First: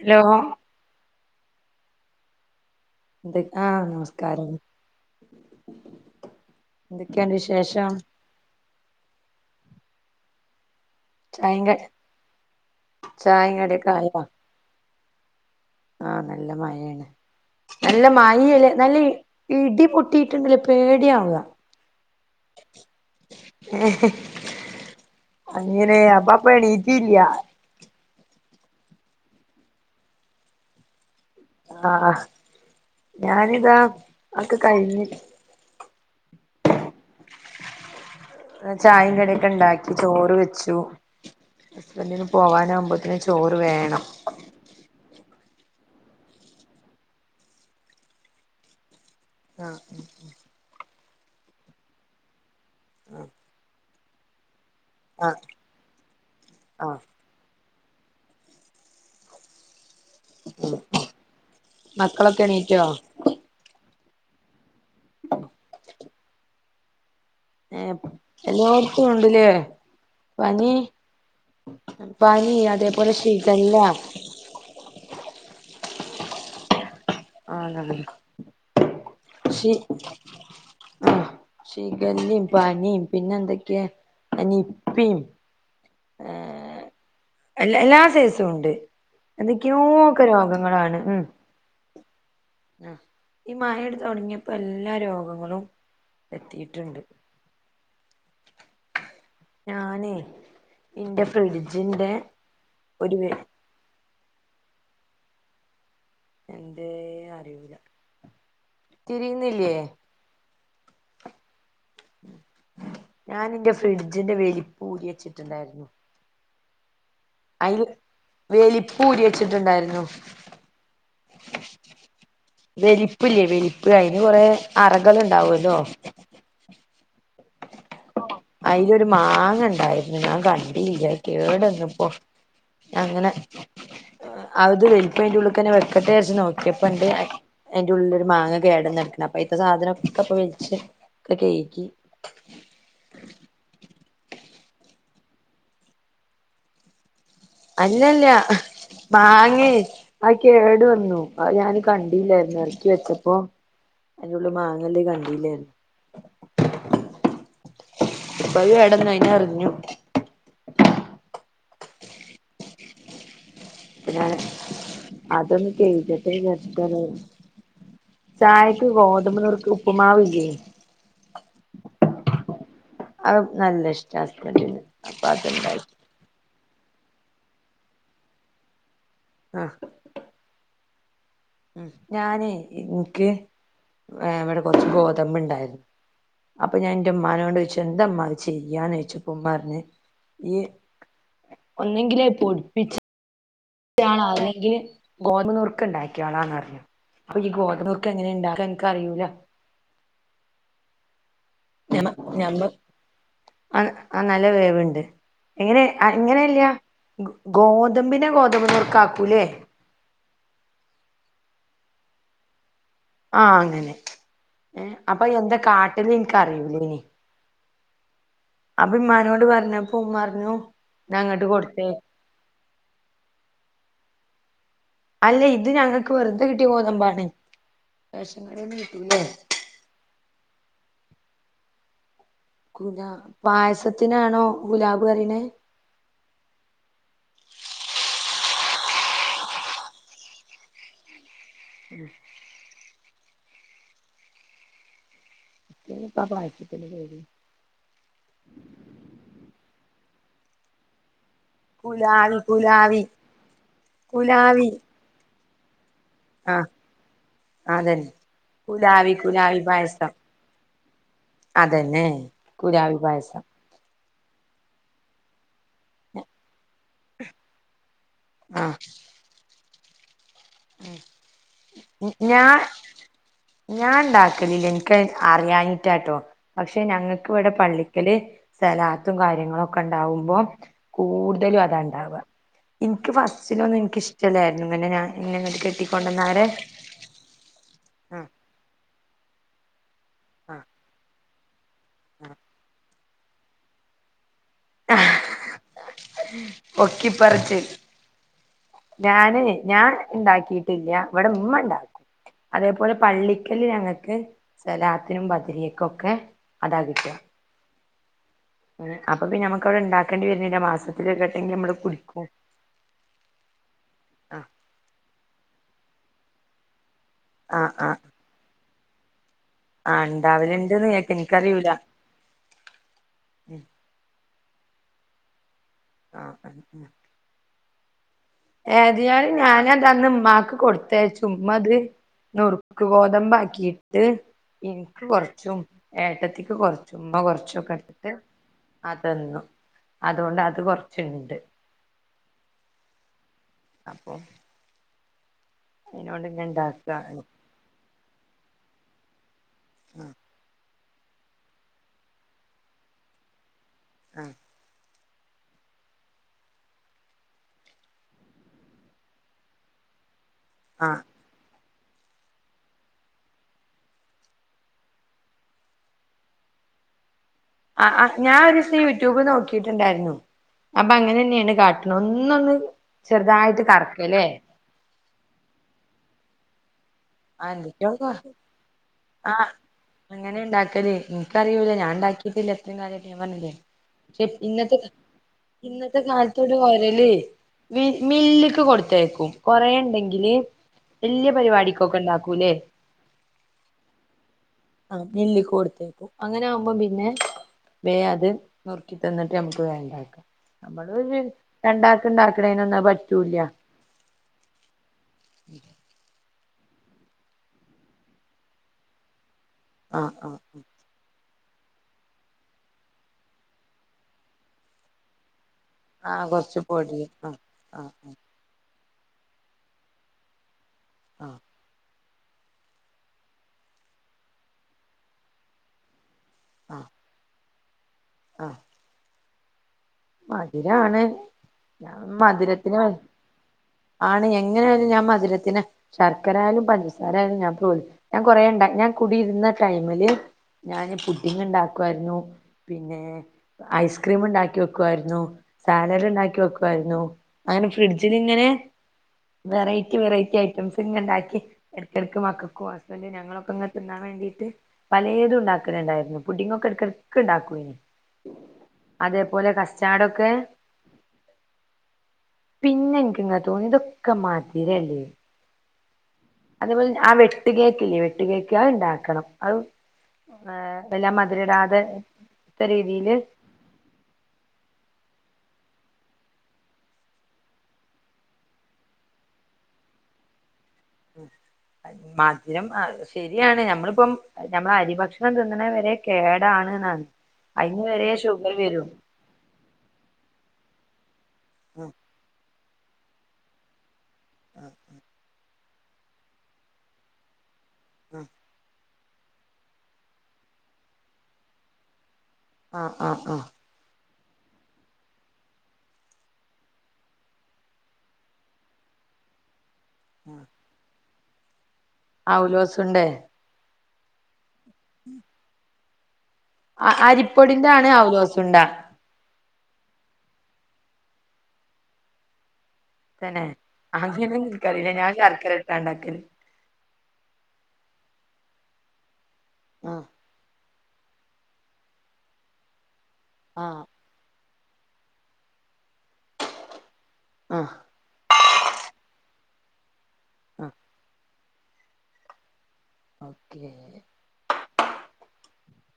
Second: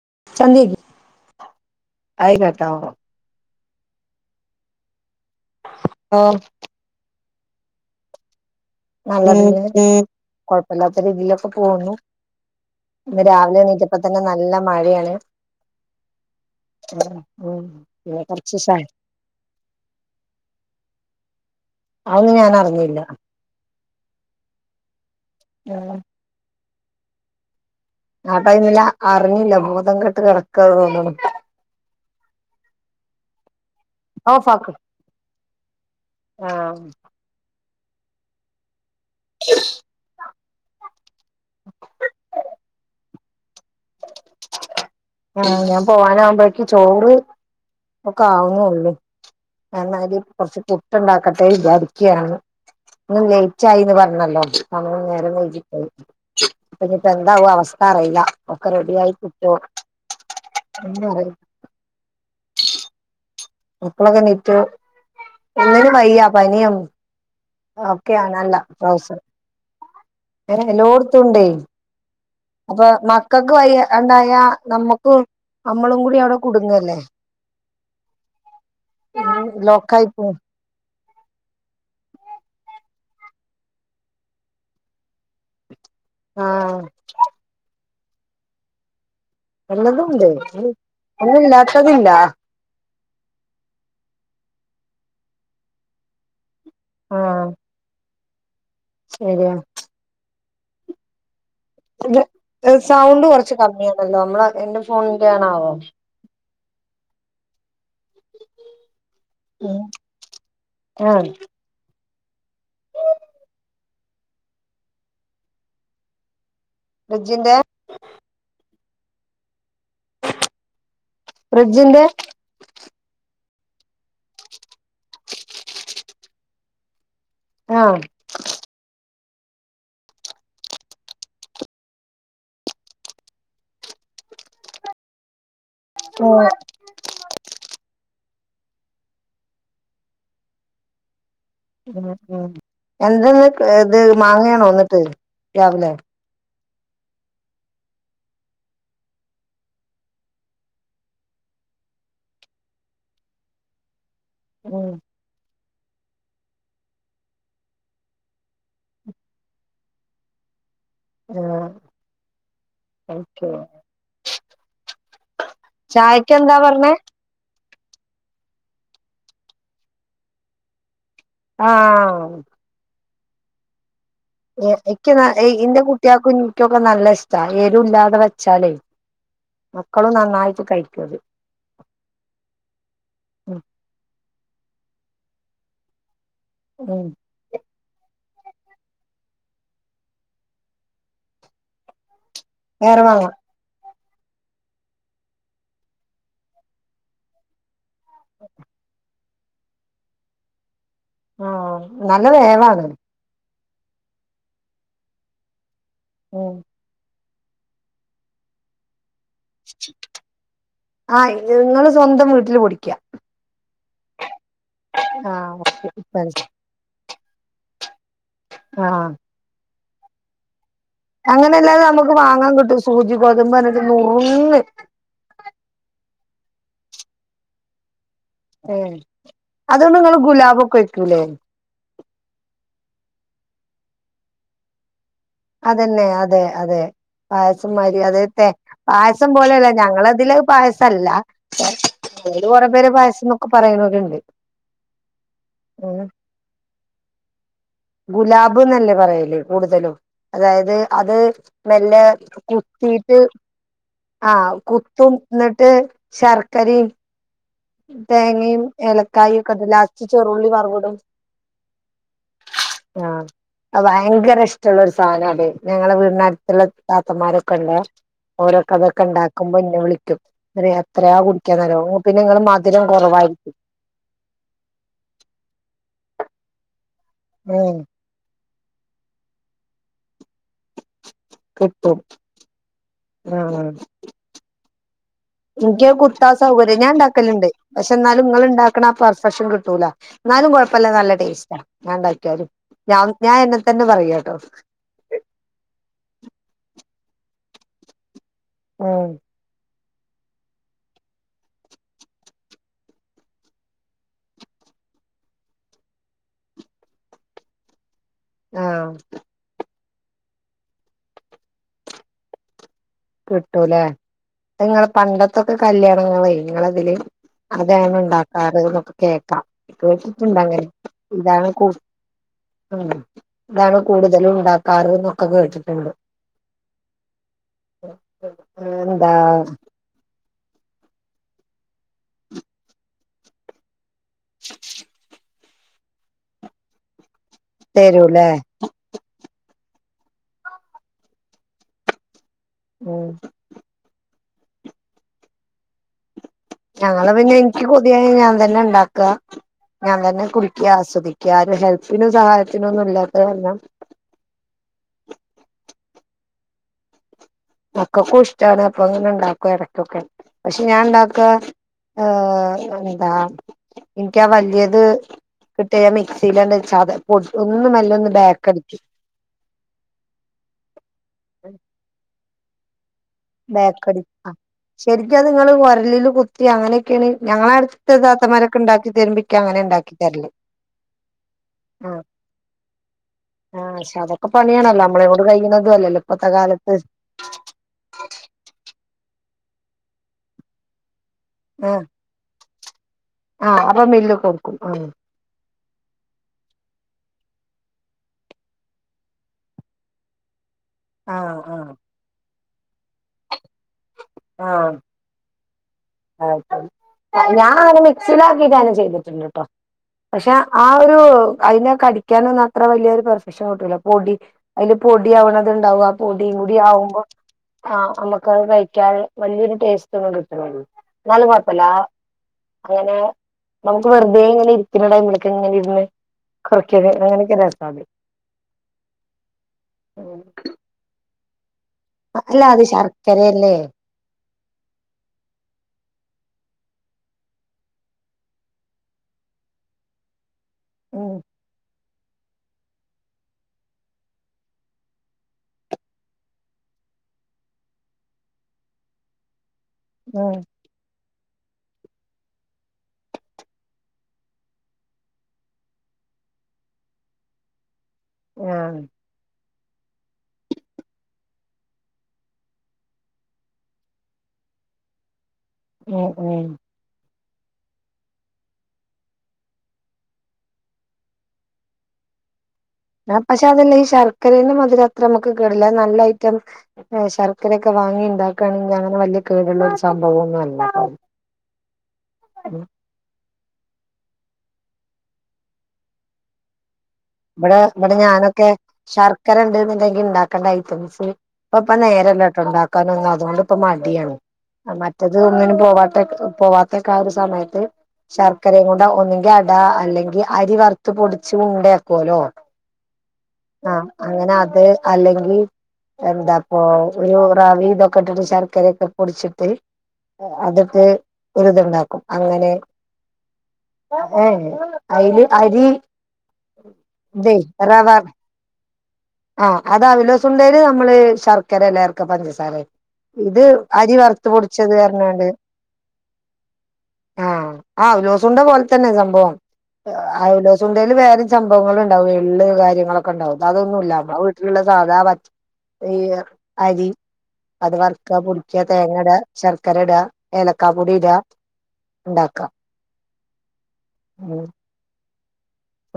Hello ആയിക്കൊട്ടോ ആ നമസ്കാരം. ഒ എന്തൊക്കെയുണ്ട് വിശേഷം നല്ല വിശേ [unintelligible] കൊഴപ വില്ലാത്ത രീതിയിലൊക്കെ ചായിം ക പോകുന്നു ഇന്ന് ചായിം രാവിലെ എണീറ്റപ്പത്തന് നല്ല മഴയാണ്. [inaudible] ആ നല്ല മഴയാണ് ഉം നല്ല പിന്നെ കൊറച്ച് മഴെയല്ല ശ നല്ല ഇടി പൊട്ടിയിട്ട് ഇങ്ങട് പേടി ആവുക അതൊന്നും ഞാൻ അറിഞ്ഞില്ല അങ്ങനെ അപ്പാപേടി ഇല്ല്യ. ആ ടൈമില് അറിഞ്ഞില്ല. ബോധം കെട്ട് കിടക്കാന്ന് തോന്നണു. ആ ഞാനിതാ അത് കഴിഞ്ഞ് അ [inaudible] ചായേം കടിയും ഒക്കെ ഉണ്ടാക്കി ചോറ് വെച്ച് ഈശോ ഹസ്ബന്റിനു പോകാൻ ആവുമ്പയത്തേ ചോറ് വെകണം ആ ഞാൻ പോവാന ആവുമ്പോഴേക്ക് ചോറ് ഒക്കെ ആവുന്നേ ഉള്ളൂ ആഹ് എന്നല് കുറച്ച് പുട്ട് ട്ട് ഇണ്ടാക്കട്ടെ വിചാരിക്കയാണ് ഇന്ന് ലേറ്റായിന്ന് പറഞ്ഞല്ലോ ഒന്ന് നേരം ആഹ് വൈകി പോയി ഇപ്പൊ ആഹ് ഇനിയിപ്പ എന്താവോ അവസ്ഥ അറിയില്ല ഒക്കെ റെഡിയായി കിട്ടുവോ മക്കളൊക്കെ എണീറ്റോ മക്കളൊക്കെ എണിറ്റു ഒന്നിന് വയ്യ പനിയാണ് ഏഹ് ഓക്കെയാണല്ലാം എല്ലാർക്കും ഇപ്രാവശ്യം ഉണ്ട്ല്ലേ പനി എല്ലാടത്തു ഉണ്ടേ പനി അപ്പൊ അതേപോലെ മക്കൾക്ക് ശിഖല്ല വയ്യാണ്ടായ നമ്മക്കും നമ്മളും കൂടി അവിടെ കുടുങ്ങല്ലേ ആണ് ശി ലോക്കായി പോവും ആ ഷിഗലേം പനിയും പിന്നെ എന്തൊക്കെയാ ആ നിപ്പേം ആ [unintelligible] എന്തൊക്കെയോക്കെ എല്ലതുണ്ട് രോഗങ്ങളാണ് ഉം ഒന്നില്ലാത്തതില്ല. ആഹ് ഈ മയ തൊടങ്ങിയപ്പം എല്ലാ രോഗങ്ങളും എത്തി ഇണ്ട് ആഹ് ഞാനേ ന്റപ് കുറച്ചു സൗണ്ട് കുറച്ചു പറഞ്ഞോ നമ്മളെ എന്റെ ഫോൺ കേണാവോ എന്റെ അറിയില്ല. തിരിയുന്നില്യേ? ആ ഞാനെന്റെ ഫ്രിഡ്ജിന്റെ വെലിപ്പൂരിച്ചിട്ടുണ്ടാരുന്നു ഫ്രിഡ്ജിന്റെ ആയില് വേലി ഊരി വെച്ചിട്ടുണ്ടാരുന്നു ഫ്രിഡ്ജിന്റെ വിരിപ്പില്ലേ വിരിപ്പ് അയിനു കുറെ അറകളുണ്ടാവല്ലോ? ആ മാങ്ങണ്ടാരുന്നു ഞാൻ കണ്ടീല്ല കേടെന്ന്പ്പം അങ്ങനെ [unintelligible] [unintelligible] വെക്കട്ടേ യാര്ച്ച് ഉം നോക്കിയപ്പണ്ട് അയിന്റുള്ളിലൊരു മാങ്ങ കേടെന്നെട്ക്ക്ണ് അപ്പൊ അയ്തേ സാധനോക്കെ പ്പ വൽച്ച് ക്കെ കേയ്കി എന്തോ ഏതെ മാങ്ങയാണോ ന്നിട്ട് രാവിലെ അല്ലല്ല മാങ്ങയെ ആയു കേടു വന്നു ആയു ഞാനു കണ്ടില്ലാരുന്നു വച്ചേപ്പം അയിനുള്ളിൽ ഉം മാങ്ങെള്ളേ കണ്ടില്ലാരുന്നു പ്പ അത് കെടന്ന് അത് എറിഞ്ഞു ആ അതോന്ന് കൈകട്ടെ ചായക്ക് എന്താ പറഞ്ഞേ വിചാരിച്ചിട്ടാണ് ചായയ്ക്കെ ഗോതമ്പുനുറുക്കെ ഉപ്പുമാവില്ലേ ആ ആവൂ നല്ലേ [unintelligible] ഏ ഇന്റെ കുട്ടിയെക്കും ക്കൊക്കെ നല്ല ഇഷ്ടാ എരുല്ലാതെ വെച്ചാലേ മക്കളു നന്നായിട്ടു കഴി ഒരു ഉം ഞാനേ എനിക്ക് ഉം വേ ഇവിടെ കൊറച്ച് ഗോത മ്പ് ഇണ്ടായിരുന്ന്- അപ്പം ഞാൻ ഉം എന്റുമ്മാനോട് ചോദിച്ച് എന്ത്മ്മാ ചെയ്യാന്ന് വെച്ചപ്പം ഉമാപറഞ്ഞ് ഈ ഒന്ന്ങ്കില്- വേറെ വാങ്ങം- ഞാനാണെങ്കിഗോതമ്പ് നുറുക്ക് ഉണ്ടാക്കിക്കോളാന്ന് പറഞ്ഞ്അപ്പ ഈ ഗോതമ്പ് നുറ് ക്ക് എങ്ങനെയാ ഇണ്ടാക്ക്ക എക്കറിയൂല- ആ നല്ല വേവാ അത്- അ ആ നല്ല വേവുണ്ട്. എങ്ങനെ ആ ഉം ഇങ്ങനെയല്ല ഗോ ഗോതമ്പിനെ ഗോതമ്പ് നുറുക്ക് ആക് കൂലേ? ആ ഇതുങ്ങള് സ്വന്തം വീട്ടില് പൊടിക്കാ. ആഹ് അങ്ങനെ. ഏ അപ്പം ആഹ് എന്താ ഓക്കെ കാട്ടുന്നെ എനിക്ക് അറിയൂല ഇനി. അതീമ്മാനോട് പറഞ്ഞ പ്പോ ഉമ്മാറഞ്ഞു അങ്ങനല്ലാതെ നമുക്ക് വാങ്ങാൻ കിട്ടും. സൂചി ഗോതമ്പ് തന്നെ ഒരു നൂ ഒന്ന് അല്ല ഇത് ഞങ്ങക്ക് വെറുതെ കിട്ടിയ ഗോതമ്പ് ആണ്. റേ അതുകൊണ്ട് നിങ്ങൾ ഗുലാബ് ഒക്കെ വെയ്ക്കൂലേ ഗുലാബ് പായസത്തിനാണോ ഗുലാബ് പറയണേ അതന്നെ അതേ അതേ പായസം മാതിരി അതേ തേ പായസം പോലെയല്ല ഞങ്ങടെ ഇതില് പായസം അല്ല കൊറേ പേര് പായസ് ന്നൊക്കെ പറയുന്നവരുണ്ട് പിന്നെപ്പ ആ പായസത്തിന്റെ പേര് ഗുലാബ് എന്നല്ലേ പറയല് കൂടുതലും അതായത് അത് നെല്ല് കുലാവി കുലാവി കുത്തിയിട്ട് ആ കുലാവി കുത്തും എന്നിട്ട് ആ ശർക്കരി അതന്നെ തേങ്ങിം കുലാവി ഏലക്കായിം ഒക്കെ കുലാവി ഇട്ട് ലാസ്റ്റ് പായസം ചേറൂ ള്ളി വറവ്വ്ടും അതന്നെ കുലാവി പായസം ഭയങ്കര ഇഷ്ടള്ള ഒരു സാനാദ് ഞങ്ങളെ വീടിൻ്റെ അടുത്തുള്ള താത്തമാരോക്കെണ്ട ഓരൊക്കെ ആഹ് അതൊക്കെ ണ്ടാക്കുമ്പോഞ്ഞി ന്നെ വിളിക്കും എത്രയാ കുടിക്കാന്നറിയോ പിന്നെ ങ്ങൾ മ ഞാൻ ണ്ടാക്കൽ ഇല്ല ൻക്കത് അറിയാഞ്ഞിട്ടാട്ടോ [unintelligible] ഞങ്ങൾക്ക് ഇവിടെ ഉം പള്ളിക്കൽ സലാത്തും കാര്യങ്ങളൊക്കെണ്ടാവുമ്പോ കൂടുതലും കിട്ടും അതാണ്ടാവ ന്ക്ക് ഫസ്റ്റിൽ ഒന്നും ന്ക് ഇഷ്ടല്ലായ്ന്നു അങ്ങനെ ഞാൻ എന്നെ ഇങ്ങട്ട് ന്ക്കത് കുത്താൻ കെട്ടിക്കൊണ്ടന്നാരെ സൗകര്യം ഞാൻ ണ്ടാക്കൽ ണ്ട് പക്ഷേ ന്നാലും ഞങ്ങൾണ്ടാക്കണ പെർഫെക്ഷൻ കിട്ടു കിട്ടൂല ന്നാലും കൊയ്പ്പല്ല നല്ല ടേസ്റ്റ ഞാൻ ണ്ടാക്കിയാൽ ഞാൻ എന്നെതന്നെ പറയട്ടോ [unintelligible] പൊക്കി പറച്ചിൽ ഉം ഞാന് ഞാ ണ്ടാക്കിയിട്ടില്ല്യ വടേ മ്മ ണ്ടാക്കും അതേപോലെ പള്ളിക്കൽ ഞങ്ങൾക്ക് സലാത്തിനു ബദരിയക്കൊക്കെ അതാകിട്ട ആഹ് അപ്പ പിന്നെ മ്മൾക്ക് അവടെ ണ്ടാക കണ്ടി വർണില മാസത്തിൽ ഒരുവട്ടങ്കിലും നമ്മൾ കുടിക്കും കിട്ടുലെ അത് ങ്ങളെ പണ്ടത്തെക്കെ കല്യാണത്തിന് ഞങ്ങളെ ഇങ്ങളെതീൽ ആഹ് അതാ ആഹ് ഞങ്ങള് ണ്ടാക്കാർന്നു കേക്ക ആഹ് കേട്ടിട്ട്ണ്ട് അങ്ങനെ ഉണ്ടാവലുണ്ട്ന്ന് കേട്ട് ഇതാണ് എനിക്കറിയൂല കൂടുത [unintelligible] ഇതാണ് കൂടുതൽ ഉണ്ടാക്കാർ [unintelligible] [unintelligible] എന്താ ഏതിയാലും ഞാനതന്ന് മ്മാ ക്ക് കൊടുത്തയച്ച് ഉമ്മ അത് നുറുക്ക് ഗോതമ്പ്ക്കി ഇന്ക് കോർച്ചും ഏട്ടത്തിക്ക് കൊർച്ചും മ്പ കൊർച് ഷൊ കട്ത്ത് തരൂല്ലേ അ തന്നു അതോണ്ട് അത് കൊർച് ണ്ട് മ്മ് അപ്പൊ അയ്‌നോണ്ട് ങ്ങൻ ണ്ടാക്കാണ് തിയ ഞാൻ തന്നെ ണ്ടാക്ക ഞാൻ തന്നെ കുടിക്കാ സ് സ്വദിക്കാ ആരു ഹെൽപ്പിനു സഹായത്തിനു ഒന്നു ല്ലാത്തെ ര്ണം അഹ് മക്കക്കു ഇഷ്ട്ടാണ് അപ്പൊ ങ്ങന ണ്ടാക്കു എടക്കൊക്കെ പക്ഷേ ഞാൻ ആഹ് ണ്ടാക്കാ ആ ന്താ ഇൻക്ക്യാ വല്ല്യത ക് ട്ട്യാ ഞാ മിക്സിലെന്നെ ചത പൊടി ഒന്ന് അ മെല്ലെ ആ ഒന്ന് ഞാ ഓരോസി ബേക്കടിക്കും യൂ ടൂബ് നോക്കിട്ട്ണ്ടാര്ന്നു അപ്പ അങ്ങനെന്നേണ് കാട്ട്ണ് ഒന്ന് ന്നൊന്ന് ചെർതായിട്ട് കർക്ക ലേ ശെര്ക്യത് ങ്ങള് ഓര്ലിൽ കുത്തി അങ്ങനെ അ [unintelligible] വ്വ തരുമ്പോ ഇക്ക് ആഹ് അങ്ങനെ ഉണ്ടാക്കി തരല് അങ്ങനെ ണ്ടാക്കല് ഇൻകറിയൂല ഞാൻ ആ ണ്ടാക്കിട്ടില്ല ത്രേ കലായ്ട്ട് ഞാൻ പർഞ്ഞില്ലേ ആഹ് പക്ഷെ ഷേ അതൊക്കെ പ്പ് ഇന്നത്തെ പണിയാണല്ലോ കാ നമ്മളെ കൊണ്ട് കഴിയുന്നതും അല്ലല്ലോ ഇന്നത്തെ ഇപ്പത്തെ കാൽത്തൊരു കാലത്ത് ഒരല് വി മില്ല്ക്ക്‌ കൊട്ത്തേയ്ക്കും കൊറേ ണ്ടെങ്കില് വല്ല്യ പര്പാടി ആഹ് അക്കൂലേ ആഹ് അപ്പൊ മില്ല് ക്കൊടുക്കും ആഹ് [unintelligible] അങ്ങനാവുമ്പോ പിന്നെ വേ അത് നുറ്ക്കി തന്നിട്ട് നമ്മ്ക്ക് വേണ്ടാക്ക. നമ്മള് പിന്നെ ആഹ് രണ്ടാക്ക് ണ്ടാക് [unintelligible] പറ്റൂല്യ. ആഹ് [unintelligible] ഞാനങ്ങന മിക്സീലാക്കീട്ട് അങ്ങനെ ചെയ്ത്ട്ട്ണ്ട് ട്ടോ. പക്ഷേ ആ ഒരു അയിന കടിക്കാനൊന്നും അത്ര വലിയൊരു പെർഫെക്ഷൻ കിട്ടൂല പൊടി അയില് പൊടി ആവണ ത് ഉണ്ടാവും ആ പൊടി കൂടി ആവുമ്പൊ ആ നമ്മക്കത് സ [unintelligible] വലിയൊരു ടേസ്റ്റൊന്നും കിട്ട്ണില്ല ആ ന്നാലും ആ കൊഴപ്പല്ലാ അങ്ങനെ നമ്മുക്ക് വെറുതേ ഇങ്ങനെ ഇരിക്കണ ടൈമിലൊക്കെ ഇങ്ങനിരുന്ന് ആ [unintelligible] അങ്ങനെക്കൊരു രസ അതെ ആ മധുരാണ് ഞാൻ അല്ല അത് മധുരത്തിന് വൈ ശർക്കരയല്ലേ ആണ് എങ്ങനെയായാലും ഞാൻ മധുരത്തിന് ശർ ശർക്കരായാലും പഞ്ചസാരയായാലും ഞാൻ പ്രോൽ ഞാൻ കുറേയുണ്ടാ ഞാൻ കുടിയിരുന്ന ടൈമില് ഞാന് ഉം പുഡ്ഡിംഗ് ഉണ്ടാ ക്കുവായിരുന്നു പിന്നെ ഐസ്ക്രീം ഉണ്ടാക്കി വയ്ക്കു ക്കുവായിരുന്നു സാലഡ് ഉണ്ടാക്കി വെക്കുമായിരുന്നു അങ്ങനെഫ്രിഡ്ജില് ഇങ്ങനെ വെറൈറ്റി ഉം വെറൈറ്റി ഐറ്റംസ് ഇങ്ങനെ ഇണ്ടാക്കി ക്കി ഇടയ്ക്ക് ഇടയ്ക്ക് മക്കൾക്കും ഹസ്ബൻ്റ് ഞങ്ങളൊക്കെ തിന്നാൻ വേണ്ടിയിട്ട് പലേതും ഉണ്ടാക്കലിണ്ടേർന്നു പുഡ്ഡിംഗ് ഒക്കെ ഇടയ്ക്ക് ഇടയ്ക്ക് ഇണ്ടാക്കോയിരുന്നു ആഹ് അതേ പോലെ കസ് സാഡ് ഒക്കെ പിന്നെ ൻക്ക്ങ്ങനെ തോന്നി തൊക്കെ മധ് രല്ലേ മു അതേപോലെന്നെ ആ വെ ട്ട് കേക്ക്ല്ലേ വെട്ട് കേക്ക് അത്ണ്ടാക്കണം അത് ഏ വല്ലാ മദ്‌രടാതെ ആം പക്ഷെ അതല്ല ഈ ശർക്കരേന്ന് മധുര അത്രമു ക്ക് കേട്ല്ല അത് നല്ല ഐറ്റം എ ശർക്കരയൊക്കെ വാങ്ങി ണ്ടാക്കാണെങ്കി അങ്ങനെ വല്യെ കേട്ള്ള ഒര് സംഭവാെന്നു അല്ല മദ്‌രം അ ശെരി ര്യാണ് ഞമ്മൾപ്പം ഞമ്മളരി ഭക്ഷണം തിന്ന്ണെ വെരേ കേടാണ്ന്നാണ് ഇബടെ അയിന് ഇബടെ വരെ ഞാനൊക്കെ ഷുഗർ വരും ശർക്കരണ്ട്ന്ന്ണ്ടെങ്കി ഇണ്ടാക്കണ്ട ഐറ്റംസ് ഇപ്പംപ്പം നേരല്ലട്ടോ ണ്ടാ ക്കാനൊന്നും അതോണ്ട്പ്പം മടിയാണ് അ മറ്റത് ങ്ങനും പോവാത്തെക്ക് പോവാത്തെക്കാ ആ ഒര് സമയത്ത് ശർക്കരേ കൊൺ ണ്ട് ഒന്നെങ്കി അട അല്ലെങ്കി അരി വർത്ത് പൊടിച്ച് ഉണ്ടയാ ക്കോലോ ആ ആ ആ അങ്ങനെ അത് അല്ലെങ്കി എന്താപ്പോ ഒരു റവേം ഇതൊക്കെ ഇട്ടിട്ട് ശർക്കരയൊക്കെ പൊടിച്ചിട്ട് അതൊക്കെ ഒരു ഇതുണ്ടാ അവലോസുണ്ട ഏ അയില് അരി ആ ഇതേ അരിപൊടീൻ്റെ ആണ് റവ അവിലോസുണ്ട. ആ അത് അവിലോസുണ്ടേല് നമ്മള് ശർക്കര അല്ല ചേർക്ക പഞ്ചസാരയാണ് തന്നെ അത് എനക്ക് അറിയൂലേ ഞാൻ പറഞ്ഞാണ്ട് ശർക്കര ഇട്ടാ ഇണ്ടാക്കല്. ആ ആ അവിലോസുണ്ട പോലെ തന്നെയാ സംഭവം. ഏ ആഹ് അവിലോ സുണ്ടേല് വേറെം സംഭവങ്ങള് ഇണ്ടാവും എള്ള് കാര്യങ്ങളൊ ക്കെണ്ടാവും ഇത് ആഹ് അതൊന്നുമില്ലാ വീട്ടിലുള്ള സാധാ പച്ച ഈ അരി ആഹ് അത് വറക്കുക പൊടി ക്ക തേങ്ങടാ ശർക്കരടാ ഏലക്ക ആഹ് പോടി ഇടാ ണ്ടാക്ക ഓക്കെ ഉം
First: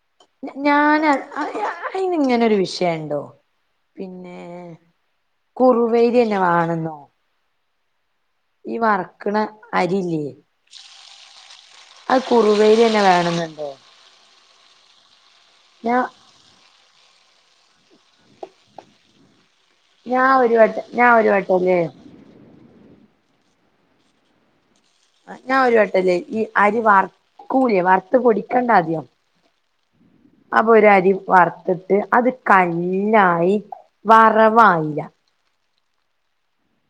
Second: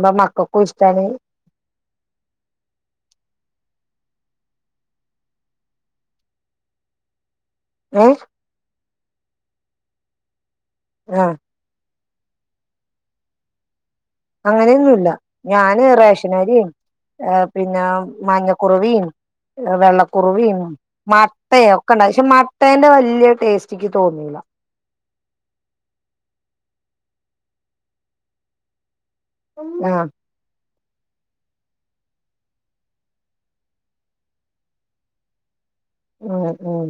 മ്പ ഞ മക്കൾക്കും ഇഷ്ടാണ് ഞാന് അ അ അയ്ന് ഇങ്ങനെ ഒരു വിഷയണ്ടോ പിന്നെ കുറുവ അരിന്നെ മാണംന്നോ ഏ ഈ വറ്ക്ക്ണ അരി ഇല്ലേ? ആ അത് കുറുവ അരിന്നെ വേണംന്ന്ണ്ടോ? അങ്ങനെന്നും ഇല്ല. ഞാന് റേഷന അരിം ഏ പിന്നെ മഞ്ഞ കുറുവേം ഏ വെള്ള ഞാൻ ഒരു കുറുവേം വട്ട ഞാൻ ഒരു മട്ടെം വട്ടല്ലേ ഒക്കെ ഇണ്ടാ ക്ഷെ മട്ടെൻ്റെ വല്ല്യ ടേസ്റ്റ് ഇക്ക് തോന്നീല. അ ഞാൻ വട്ടംലേ ഈ അരി വർക്കൂലെ വർത്ത് പൊടിക്കണ്ടെ ആദ്യം ആഹ് അപ്പോ ഒരു അരി വർത്തിട്ട് അത് കല്ലായി വറവായീല. ഉം ഉം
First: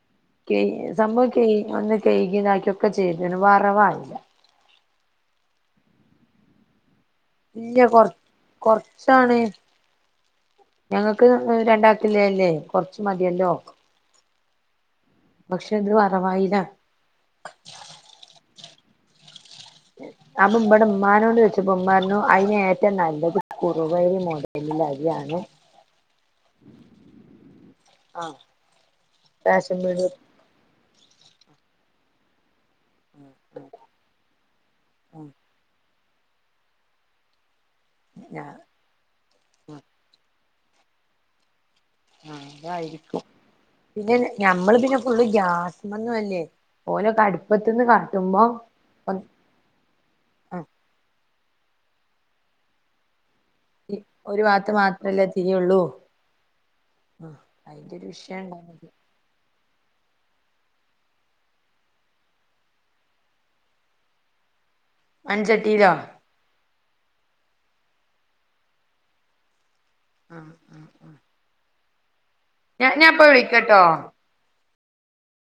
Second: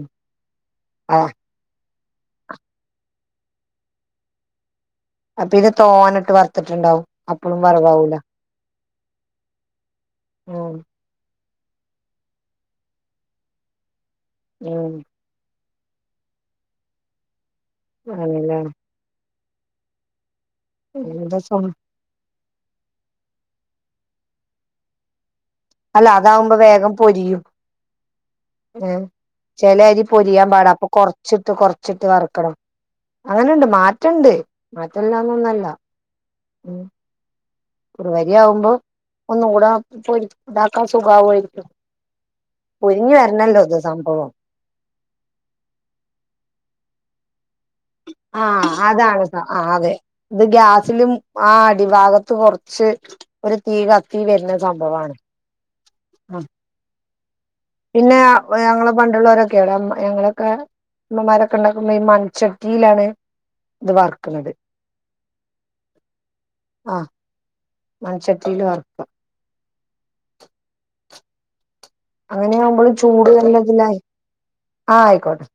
കെയ് ആ സംഭവം കെയ് അന്നി കെയ്കേം ഇതാക്കേം ഒക്കെ ചെയ്ത്ണ് വറവായീല. അതിനെ തോനെ ഇട്ട് വറ്ത്തിട്ട്ണ്ടാവും. അപ്പഴും വറവാവൂല. ച്ചാണെ. ഉം ഞങ്ങക്ക് ഒരു രണ്ടാൾക്ക് ഇള്ളേ അല്ലേ കൊറച്ച് മതിയല്ലോ ഉം പക്ഷെ ഇത് വറവായില്ല ആണ്ലെ [inaudible] അപ്പം ഇബടെ ഇമ്മാനോട് എന്താ സം ചോയ്ച്ചപ്പോ ഇമ്മ പറഞ്ഞു അയിന് ഏറ്റവും നല്ലത് കുറുവരി മോഡൽ അരിയാണ് അല്ല അതാവുമ്പോ വേഗം പൊരിയും റേഷൻ ചേലെ അരി പീടിക പൊരിയാൻ പാടാ. അപ്പൊ കോർച്ചിട്ട് കോർച്ചിട്ട് വർക്കണം അങ്ങനണ്ട് മറ്റേണ്ട് മാറ്റല്ലന്നൊന്നുമല്ല ഉം കുറുവാരി ആകുമ്പോ ഒന്നുകൂടാ പൊരി ദാ ക്കാൻ സുഗാവയിരി ആ അതായിരിക്കും പിന്നെ സംഭവം ഞമ്മൾ പിന്നെ ഫുൾ ഗ്യാസ്സുന്നല്ലേ ഓലൊക്കെ അടുപ്പത്ത്ന്ന് കാട്ടുമ്പോ ആ അതാണ്‌ അതെ ഇത് ഗ്യാസ്സിലും ആ അടിഭാഗത്തു കൊറച്ച് തീ കത്തി ഒരു വര്ണാ ഭാഗത്ത് സംഭവാണ് മാത്രല്ലേ തിരിയുള്ളൂ ആ അതിന്റെ ഒരു പിന്നെ വിഷയം ഉണ്ടായത് ഞങ്ങളെ പണ്ടുള്ളോര് ഞങ്ങളൊക്കെ ഇമ്മമാർ ക്കെ ഇണ്ടാക്കു മണ് ചട്ടിയിലാണ് ഇത് വർക്കുന്നത് മൺചട്ടീലോ ആ മൺചട്ടീല് വ ആ ആ അങ്ങനെ ആവുമ്പള് ചൂടു [unintelligible] ആ ആയ്ക്കോട്ടെ